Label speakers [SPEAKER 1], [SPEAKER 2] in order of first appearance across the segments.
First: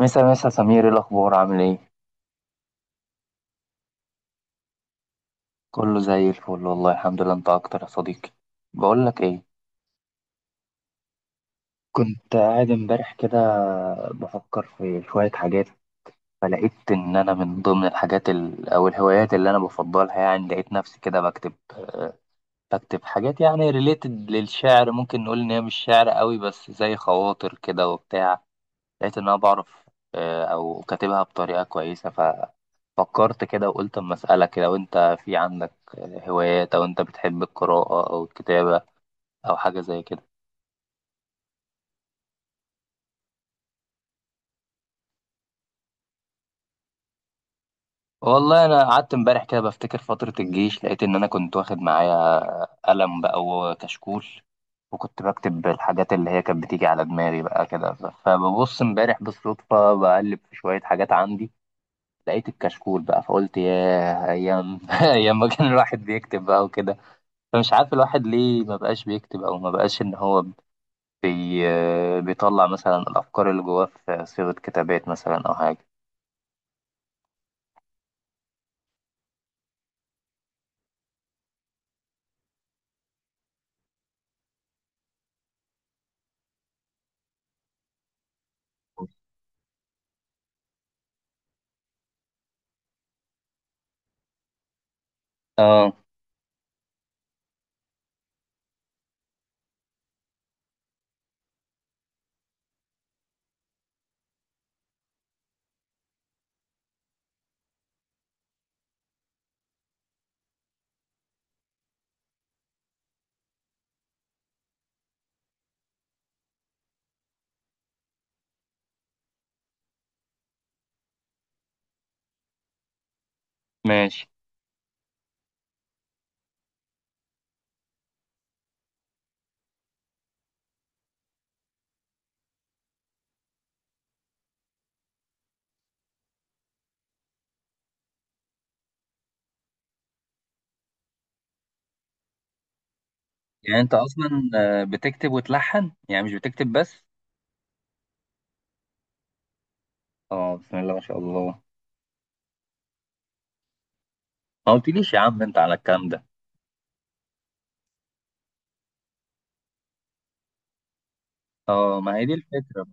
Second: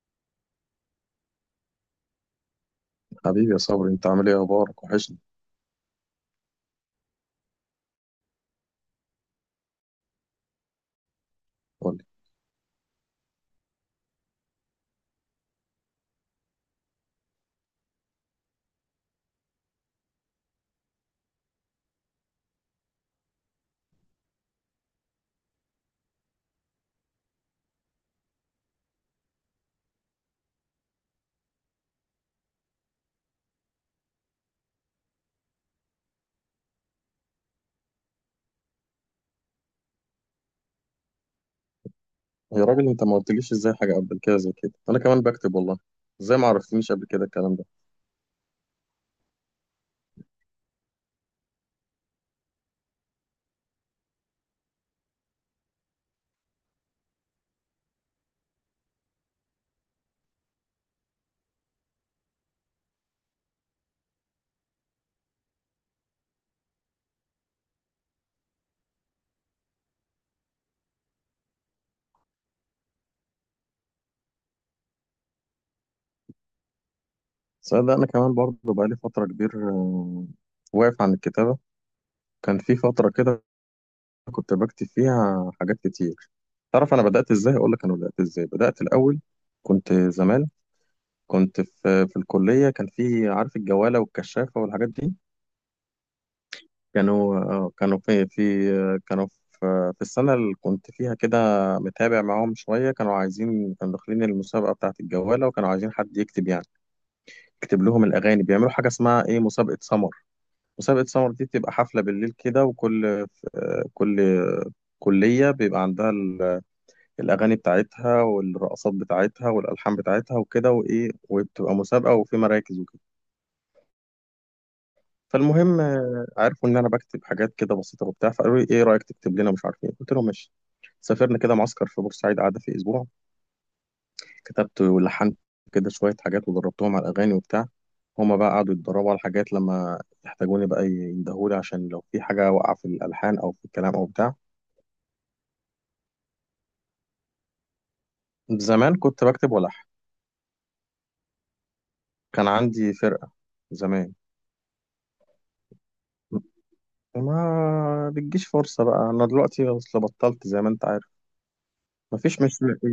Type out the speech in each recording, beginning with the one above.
[SPEAKER 1] مسا مسا سمير، ايه الاخبار؟ عامل ايه؟
[SPEAKER 2] حبيبي يا صبري، انت عامل ايه؟ اخبارك وحشني.
[SPEAKER 1] كله زي الفل والله الحمد لله. انت اكتر يا صديقي. بقول لك ايه،
[SPEAKER 2] قول لي.
[SPEAKER 1] كنت قاعد امبارح كده بفكر في شوية حاجات، فلقيت ان انا من ضمن الحاجات او الهوايات اللي انا بفضلها، يعني لقيت نفسي كده بكتب حاجات يعني ريليتد للشعر، ممكن نقول ان هي مش شعر قوي بس زي خواطر كده وبتاع. لقيت ان انا بعرف، او كاتبها بطريقة كويسة. فكرت كده وقلت اما اسالك، لو انت في عندك هوايات، او انت بتحب القراءه او الكتابه، او حاجه زي كده.
[SPEAKER 2] يا راجل، انت ما قلتليش ازاي حاجه قبل كده؟ زي كده انا كمان بكتب والله. ازاي ما عرفتنيش قبل كده الكلام ده؟
[SPEAKER 1] والله انا قعدت امبارح كده بفتكر فتره الجيش، لقيت ان انا كنت واخد معايا قلم بقى وكشكول، وكنت بكتب الحاجات اللي هي كانت بتيجي على دماغي بقى كده. فببص امبارح بالصدفه بقلب في شويه حاجات عندي، لقيت الكشكول بقى. فقلت ياه، ايام ايام ما كان الواحد بيكتب بقى وكده. فمش عارف الواحد ليه ما بقاش بيكتب، او ما بقاش ان هو بي... بيطلع مثلا الأفكار اللي جواه في صيغة كتابات مثلا أو حاجة.
[SPEAKER 2] صدق انا كمان برضه بقالي فتره كبير واقف عن الكتابه. كان في فتره كده كنت بكتب فيها حاجات كتير. تعرف انا بدات ازاي؟ اقول لك انا بدات ازاي. بدات الاول كنت زمان، كنت في الكليه، كان في عارف الجواله والكشافه والحاجات دي.
[SPEAKER 1] اه
[SPEAKER 2] كانوا كانوا في كانوا في في السنة اللي كنت فيها كده متابع معاهم شوية. كانوا عايزين، كانوا داخلين المسابقة بتاعة الجوالة، وكانوا عايزين حد يكتب، يعني يكتب لهم الأغاني. بيعملوا حاجة اسمها إيه، مسابقة سمر. مسابقة سمر دي بتبقى حفلة بالليل كده، وكل كل كلية بيبقى عندها الأغاني بتاعتها والرقصات بتاعتها والألحان بتاعتها وكده وإيه، وبتبقى مسابقة وفي مراكز وكده.
[SPEAKER 1] ماشي.
[SPEAKER 2] فالمهم عرفوا ان انا بكتب حاجات كده بسيطه وبتاع، فقالوا لي ايه رايك تكتب لنا مش عارف ايه، قلت لهم ماشي. سافرنا كده معسكر في بورسعيد، قعدة في اسبوع. كتبت ولحنت كده شويه حاجات ودربتهم على الاغاني وبتاع. هما بقى قعدوا يتدربوا على حاجات، لما يحتاجوني بقى يندهولي عشان لو في حاجه واقعه في الالحان او في
[SPEAKER 1] يعني انت
[SPEAKER 2] الكلام او بتاع.
[SPEAKER 1] اصلا، بتكتب وتلحن يعني، مش بتكتب بس؟
[SPEAKER 2] زمان كنت بكتب والحن.
[SPEAKER 1] اه بسم الله ما شاء الله.
[SPEAKER 2] كان عندي فرقه زمان.
[SPEAKER 1] ما قلتليش يا عم انت على الكلام ده.
[SPEAKER 2] ما بتجيش فرصه بقى، انا دلوقتي اصل بطلت زي ما انت عارف.
[SPEAKER 1] اه ما هي دي
[SPEAKER 2] مفيش، مش
[SPEAKER 1] الفكرة.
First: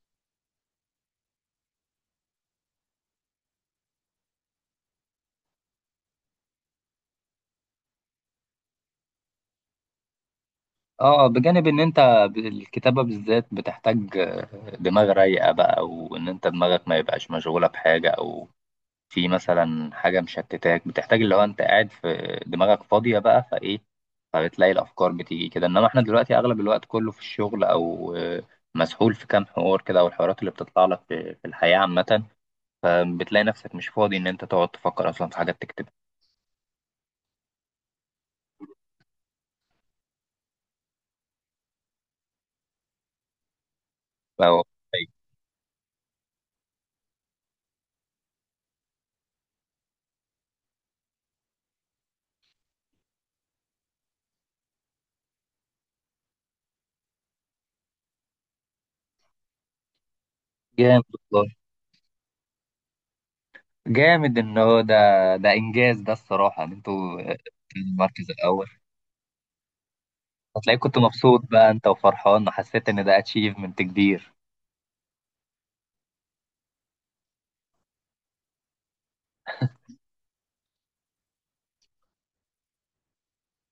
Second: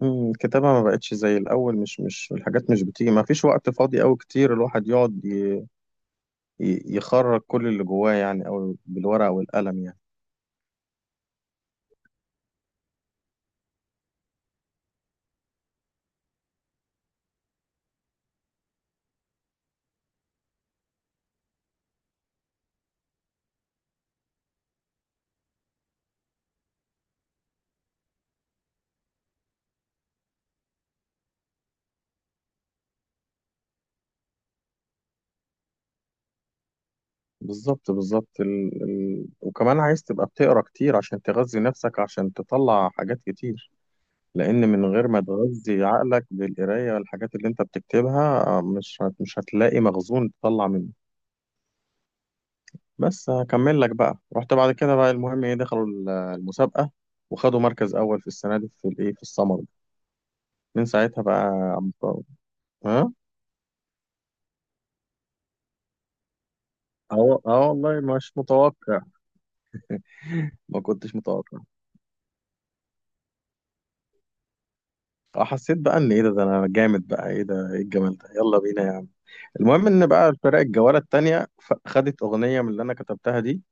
[SPEAKER 2] الكتابة ما بقتش زي الأول. مش الحاجات مش بتيجي، ما فيش وقت فاضي أوي كتير الواحد يقعد يخرج كل اللي جواه يعني، أو بالورقة والقلم يعني.
[SPEAKER 1] اه بجانب ان انت، الكتابة بالذات بتحتاج دماغ رايقة بقى، وان انت دماغك ما يبقاش مشغولة بحاجة، او في مثلا حاجة مشتتاك. بتحتاج اللي هو انت قاعد، في دماغك فاضية بقى فايه، فبتلاقي الأفكار بتيجي كده. انما احنا دلوقتي أغلب الوقت كله في الشغل، أو مسحول في كام حوار كده، أو الحوارات اللي بتطلع لك في الحياة عامة. فبتلاقي نفسك مش فاضي إن أنت تقعد تفكر أصلا في حاجات تكتبها.
[SPEAKER 2] بالظبط بالظبط، وكمان عايز تبقى بتقرا كتير عشان تغذي نفسك، عشان تطلع حاجات كتير.
[SPEAKER 1] فهو-
[SPEAKER 2] لأن من
[SPEAKER 1] طيب.
[SPEAKER 2] غير ما تغذي عقلك بالقراية والحاجات اللي أنت بتكتبها، مش هتلاقي مخزون تطلع منه. بس هكمل لك بقى. رحت بعد كده بقى المهم إيه، دخلوا المسابقة وخدوا مركز أول في السنة دي في الإيه، في السمر. من
[SPEAKER 1] جامد
[SPEAKER 2] ساعتها بقى
[SPEAKER 1] والله.
[SPEAKER 2] عم بقى- ها.
[SPEAKER 1] جامد إن هو ده، ده إنجاز ده الصراحة، إن أنتوا
[SPEAKER 2] اه اه،
[SPEAKER 1] في
[SPEAKER 2] والله
[SPEAKER 1] المركز
[SPEAKER 2] مش
[SPEAKER 1] الأول.
[SPEAKER 2] متوقع.
[SPEAKER 1] هتلاقيك
[SPEAKER 2] ما
[SPEAKER 1] كنت
[SPEAKER 2] كنتش
[SPEAKER 1] مبسوط
[SPEAKER 2] متوقع.
[SPEAKER 1] بقى أنت وفرحان، وحسيت إن ده أتشيفمنت كبير.
[SPEAKER 2] اه، حسيت بقى ان ايه ده، ده انا جامد بقى، ايه ده، ايه الجمال ده، يلا بينا يا عم. المهم ان بقى الفرق الجوله التانيه خدت اغنيه من اللي انا كتبتها دي،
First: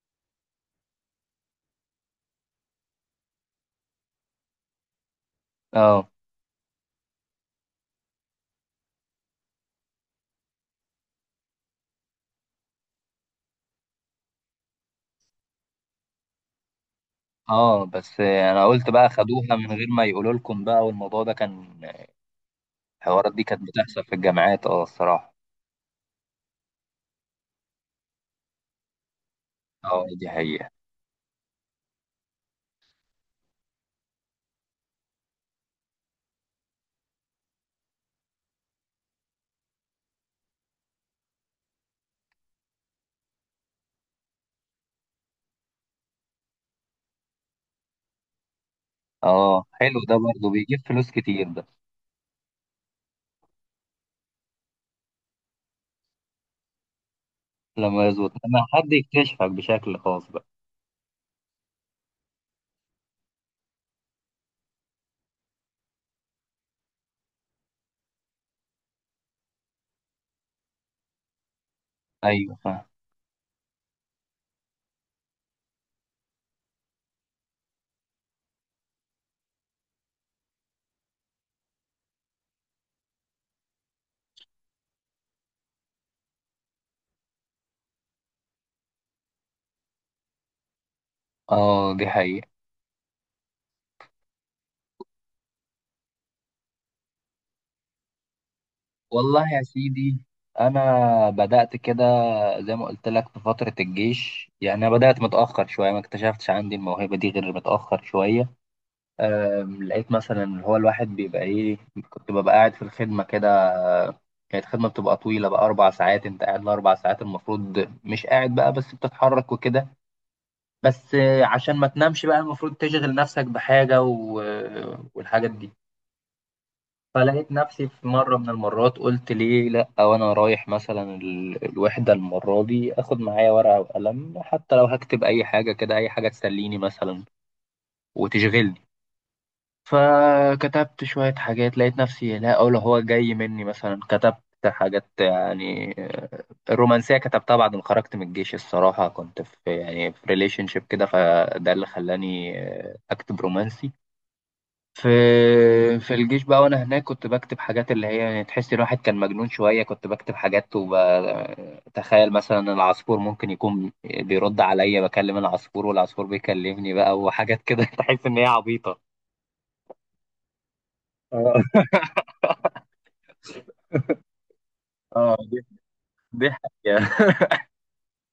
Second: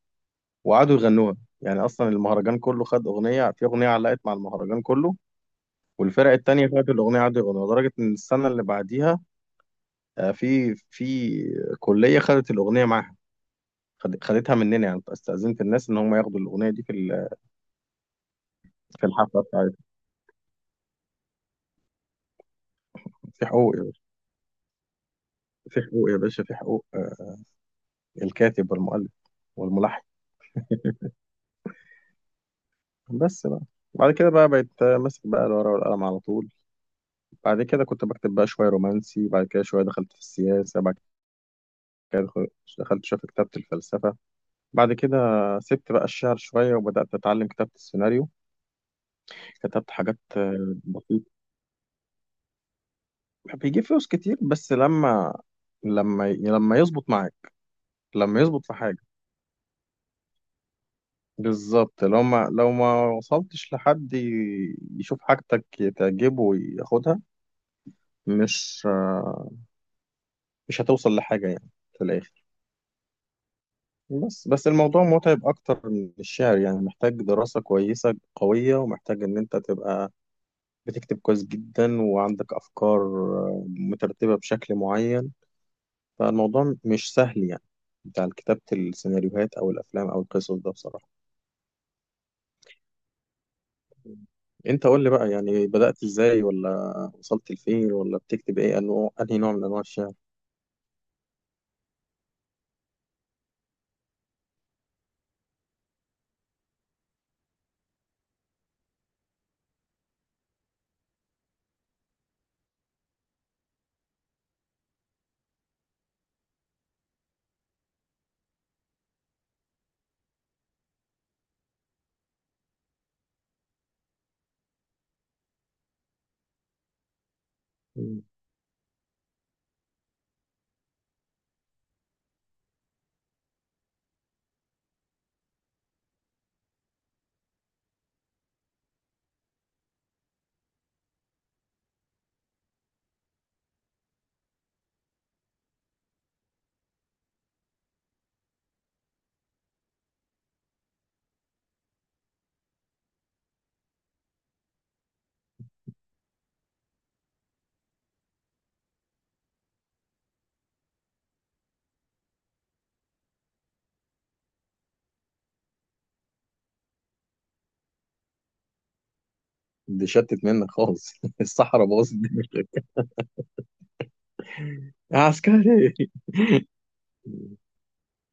[SPEAKER 2] وقعدوا يغنوها. يعني اصلا المهرجان كله خد اغنيه، في اغنيه علقت مع المهرجان كله.
[SPEAKER 1] اه
[SPEAKER 2] والفرق التانيه خدت الاغنيه قعدوا يغنوها، لدرجه ان السنه اللي بعديها في في كليه خدت الاغنيه معاها. خدتها مننا، يعني استاذنت الناس ان هم ياخدوا الاغنيه دي في
[SPEAKER 1] اه. بس انا قلت
[SPEAKER 2] في
[SPEAKER 1] بقى
[SPEAKER 2] الحفله
[SPEAKER 1] خدوها من
[SPEAKER 2] بتاعتهم.
[SPEAKER 1] غير ما يقولوا لكم بقى، والموضوع ده كان، الحوارات دي
[SPEAKER 2] في
[SPEAKER 1] كانت
[SPEAKER 2] حقوق يا باشا،
[SPEAKER 1] بتحصل في الجامعات. اه الصراحه.
[SPEAKER 2] في حقوق يا باشا، في حقوق الكاتب والمؤلف والملحن.
[SPEAKER 1] اه دي حقيقه.
[SPEAKER 2] بس بقى. بعد كده بقى بقيت ماسك بقى الورقة والقلم على طول. بعد كده كنت بكتب بقى شوية رومانسي، بعد كده شوية دخلت في السياسة، بعد كده دخلت شوية في كتابة الفلسفة. بعد كده سبت بقى الشعر شوية وبدأت أتعلم كتابة السيناريو.
[SPEAKER 1] اه
[SPEAKER 2] كتبت
[SPEAKER 1] حلو، ده
[SPEAKER 2] حاجات
[SPEAKER 1] برضه بيجيب فلوس
[SPEAKER 2] بسيطة.
[SPEAKER 1] كتير ده.
[SPEAKER 2] بيجيب فلوس كتير بس لما، لما يظبط معاك.
[SPEAKER 1] لما يظبط،
[SPEAKER 2] لما يظبط
[SPEAKER 1] لما
[SPEAKER 2] في
[SPEAKER 1] حد
[SPEAKER 2] حاجة.
[SPEAKER 1] يكتشفك بشكل خاص بقى.
[SPEAKER 2] بالظبط، لو ما وصلتش لحد يشوف حاجتك تعجبه وياخدها، مش مش هتوصل لحاجة يعني في الآخر.
[SPEAKER 1] ايوه فاهم.
[SPEAKER 2] بس الموضوع متعب أكتر من الشعر يعني، محتاج دراسة كويسة قوية، ومحتاج إن أنت تبقى بتكتب كويس جدا، وعندك أفكار مترتبة بشكل معين. فالموضوع مش سهل يعني، بتاع كتابة السيناريوهات أو الأفلام أو القصص ده بصراحة.
[SPEAKER 1] اه دي حقيقه.
[SPEAKER 2] انت قول لي بقى، يعني بدأت ازاي، ولا وصلت لفين، ولا بتكتب ايه، انه انهي
[SPEAKER 1] والله
[SPEAKER 2] نوع
[SPEAKER 1] يا
[SPEAKER 2] من انواع الشعر؟
[SPEAKER 1] سيدي، انا بدات كده زي ما قلت لك في فتره الجيش. يعني انا بدات متاخر شويه، ما اكتشفتش عندي الموهبه دي غير متاخر شويه. لقيت مثلا اللي هو الواحد بيبقى ايه، كنت ببقى قاعد في الخدمة كده. كانت خدمة بتبقى طويلة بقى، 4 ساعات. أنت قاعد ال 4 ساعات، المفروض مش قاعد بقى بس بتتحرك وكده. بس عشان ما تنامش بقى المفروض تشغل نفسك بحاجة، و... آه، والحاجات دي. فلقيت نفسي في
[SPEAKER 2] مم.
[SPEAKER 1] مرة من المرات، قلت ليه لأ، وأنا رايح مثلا الوحدة المرة دي آخد معايا ورقة وقلم، حتى لو هكتب أي حاجة كده، أي حاجة تسليني مثلا وتشغلني. فكتبت شوية حاجات، لقيت نفسي، لا أقول هو جاي مني. مثلا كتبت حاجات يعني، الرومانسية كتبتها بعد ما خرجت من الجيش الصراحة. كنت في يعني في ريليشن شيب كده، فده اللي خلاني أكتب رومانسي. في الجيش بقى، وأنا هناك كنت بكتب حاجات اللي هي يعني، تحس الواحد كان مجنون شوية. كنت بكتب حاجات وبتخيل مثلا العصفور ممكن يكون بيرد عليا، بكلم العصفور والعصفور بيكلمني بقى، وحاجات كده تحس إن هي عبيطة.
[SPEAKER 2] دي شتت منك خالص.
[SPEAKER 1] اه
[SPEAKER 2] الصحراء باظت الدنيا. يا
[SPEAKER 1] اه
[SPEAKER 2] عسكري.
[SPEAKER 1] دي حقيقة.
[SPEAKER 2] مم.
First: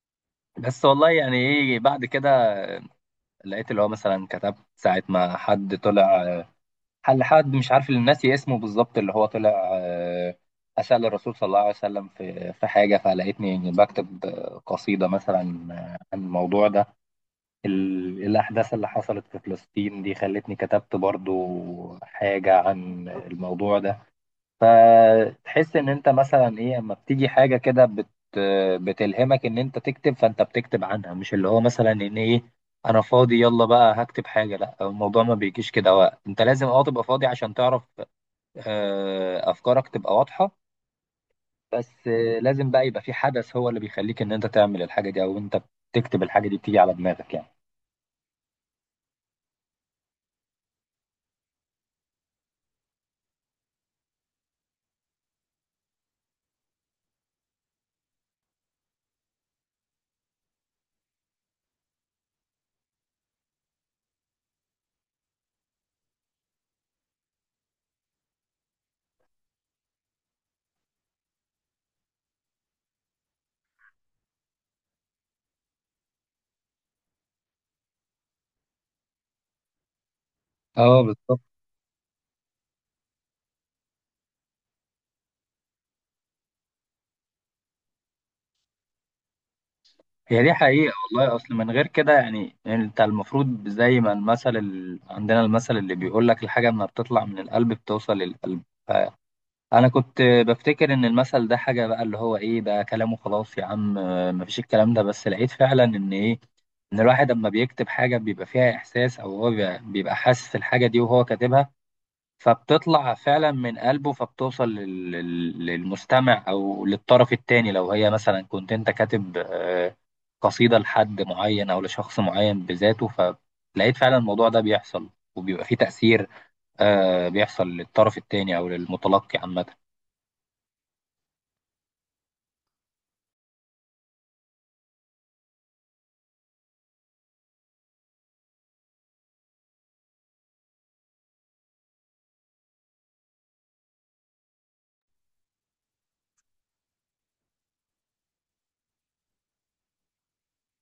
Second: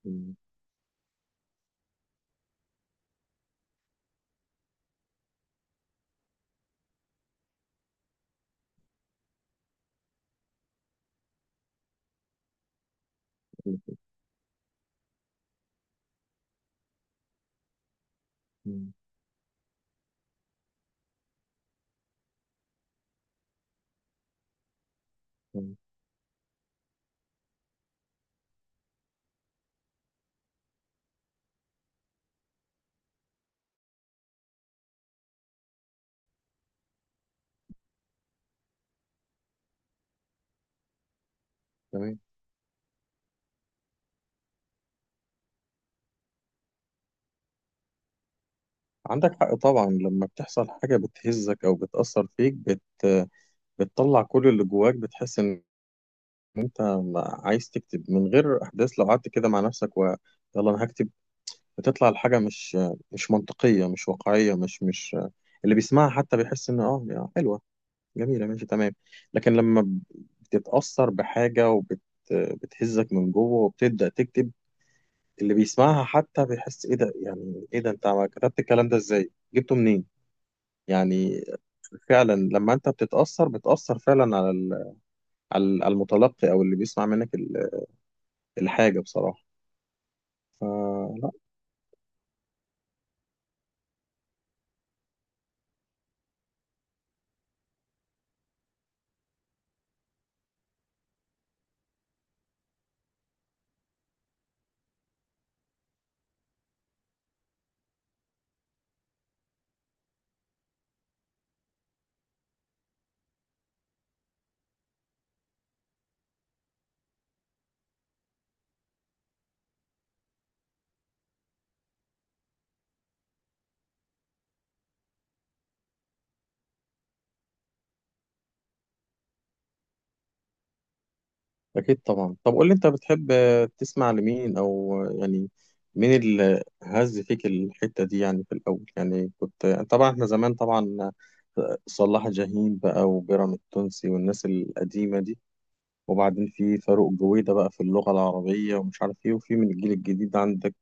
[SPEAKER 2] مم.
[SPEAKER 1] بس والله يعني ايه بعد كده، لقيت اللي هو مثلا كتبت ساعة ما حد طلع، حل حد مش عارف اللي ناسي اسمه بالظبط، اللي هو طلع أسأل الرسول صلى الله عليه وسلم في حاجة. فلقيتني بكتب قصيدة مثلا عن الموضوع ده. الأحداث اللي
[SPEAKER 2] مم.
[SPEAKER 1] حصلت في فلسطين دي خلتني كتبت برضو حاجة عن الموضوع ده. فتحس
[SPEAKER 2] مم.
[SPEAKER 1] ان انت مثلا ايه، اما بتيجي حاجه كده بتلهمك ان انت تكتب، فانت بتكتب عنها، مش اللي هو مثلا ان ايه، انا فاضي يلا بقى هكتب حاجه. لا الموضوع ما بيجيش كده وقت. انت لازم اه تبقى فاضي عشان تعرف، افكارك تبقى واضحه. بس
[SPEAKER 2] تمام.
[SPEAKER 1] لازم بقى يبقى في حدث هو اللي بيخليك ان انت تعمل الحاجه دي، او انت بتكتب الحاجه دي بتيجي على دماغك يعني.
[SPEAKER 2] عندك حق طبعا. لما بتحصل حاجة بتهزك او بتأثر فيك، بتطلع كل اللي جواك. بتحس ان انت عايز تكتب من غير احداث، لو قعدت كده مع نفسك يلا انا هكتب، بتطلع الحاجة مش مش منطقية، مش واقعية، مش اللي بيسمعها حتى بيحس إن آه يا حلوة، جميلة، ماشي تمام. لكن لما بتتأثر بحاجة وبت بتهزك من جوه وبتبدأ تكتب، اللي بيسمعها حتى بيحس إيه ده، يعني إيه ده، أنت كتبت الكلام ده إزاي؟ جبته منين؟
[SPEAKER 1] اه بالظبط.
[SPEAKER 2] يعني فعلا لما أنت بتتأثر بتأثر فعلا على ال- على ال- على المتلقي أو اللي بيسمع منك الحاجة بصراحة.
[SPEAKER 1] هي دي حقيقة
[SPEAKER 2] فلا،
[SPEAKER 1] والله. أصل من غير كده يعني، أنت المفروض زي ما المثل عندنا، المثل اللي بيقول لك الحاجة ما بتطلع من القلب بتوصل للقلب. فأنا كنت بفتكر إن المثل ده حاجة بقى اللي هو إيه ده كلامه، خلاص يا عم مفيش الكلام ده. بس لقيت فعلا إن إيه، إن الواحد لما بيكتب حاجة بيبقى فيها إحساس، أو هو بيبقى حاسس الحاجة دي وهو كاتبها. فبتطلع فعلا من قلبه، فبتوصل للمستمع او للطرف التاني. لو هي مثلا كنت انت كاتب قصيدة لحد معين او لشخص معين بذاته، فلقيت فعلا الموضوع ده بيحصل وبيبقى فيه تأثير بيحصل للطرف التاني او للمتلقي عامة.
[SPEAKER 2] أكيد طبعا. طب قول لي، أنت بتحب تسمع لمين، أو يعني مين اللي هز فيك الحتة دي يعني في الأول؟ يعني كنت طبعا، إحنا زمان طبعا صلاح جاهين بقى، وبيراميد التونسي، والناس القديمة دي، وبعدين في فاروق جويدة بقى في اللغة العربية، ومش عارف إيه، وفي من الجيل الجديد عندك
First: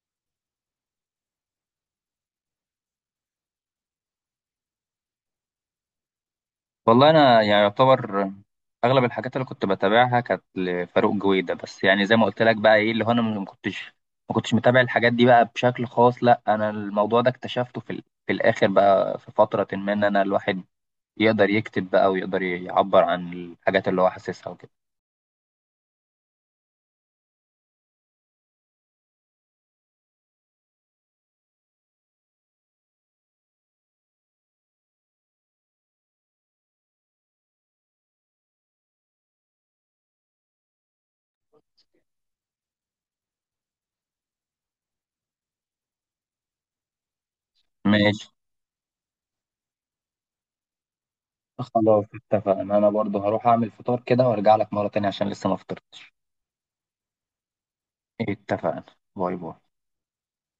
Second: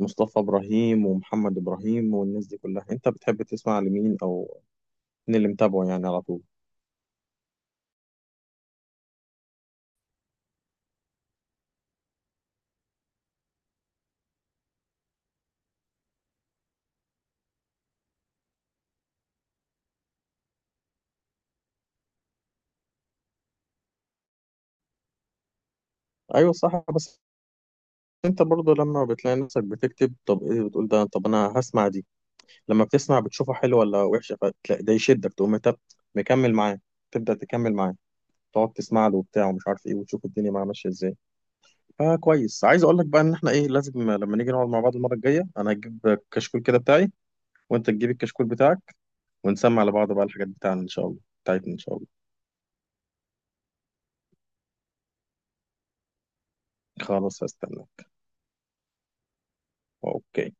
[SPEAKER 2] مصطفى إبراهيم ومحمد إبراهيم والناس دي كلها. أنت بتحب تسمع لمين، أو مين اللي متابعه يعني على طول؟
[SPEAKER 1] والله انا يعني يعتبر اغلب الحاجات اللي كنت بتابعها كانت لفاروق جويدة بس. يعني زي ما قلت لك بقى ايه اللي هو، انا ما كنتش متابع الحاجات دي بقى بشكل خاص، لا انا الموضوع ده اكتشفته في في الاخر بقى، في فترة ما ان انا الواحد يقدر يكتب بقى ويقدر يعبر عن الحاجات اللي هو حاسسها وكده.
[SPEAKER 2] أيوة صح. بس انت برضه لما بتلاقي نفسك بتكتب، طب ايه بتقول ده، طب انا هسمع دي، لما بتسمع بتشوفها حلوه ولا وحشه، فتلاقي ده يشدك تقوم انت مكمل معاه، تبدا تكمل معاه، تقعد تسمع له وبتاع ومش عارف ايه، وتشوف الدنيا معاه ماشيه ازاي. فكويس، عايز اقول لك بقى ان احنا ايه، لازم لما نيجي نقعد مع بعض المره الجايه، انا هجيب كشكول كده بتاعي، وانت تجيب
[SPEAKER 1] ماشي.
[SPEAKER 2] الكشكول بتاعك، ونسمع لبعض بقى الحاجات بتاعنا ان شاء الله، بتاعتنا ان شاء
[SPEAKER 1] خلاص
[SPEAKER 2] الله.
[SPEAKER 1] اتفقنا، انا برضه هروح اعمل فطار كده وارجع لك مرة تانية عشان لسه ما فطرتش.
[SPEAKER 2] خلاص هستناك.
[SPEAKER 1] اتفقنا. باي باي.
[SPEAKER 2] اوكي.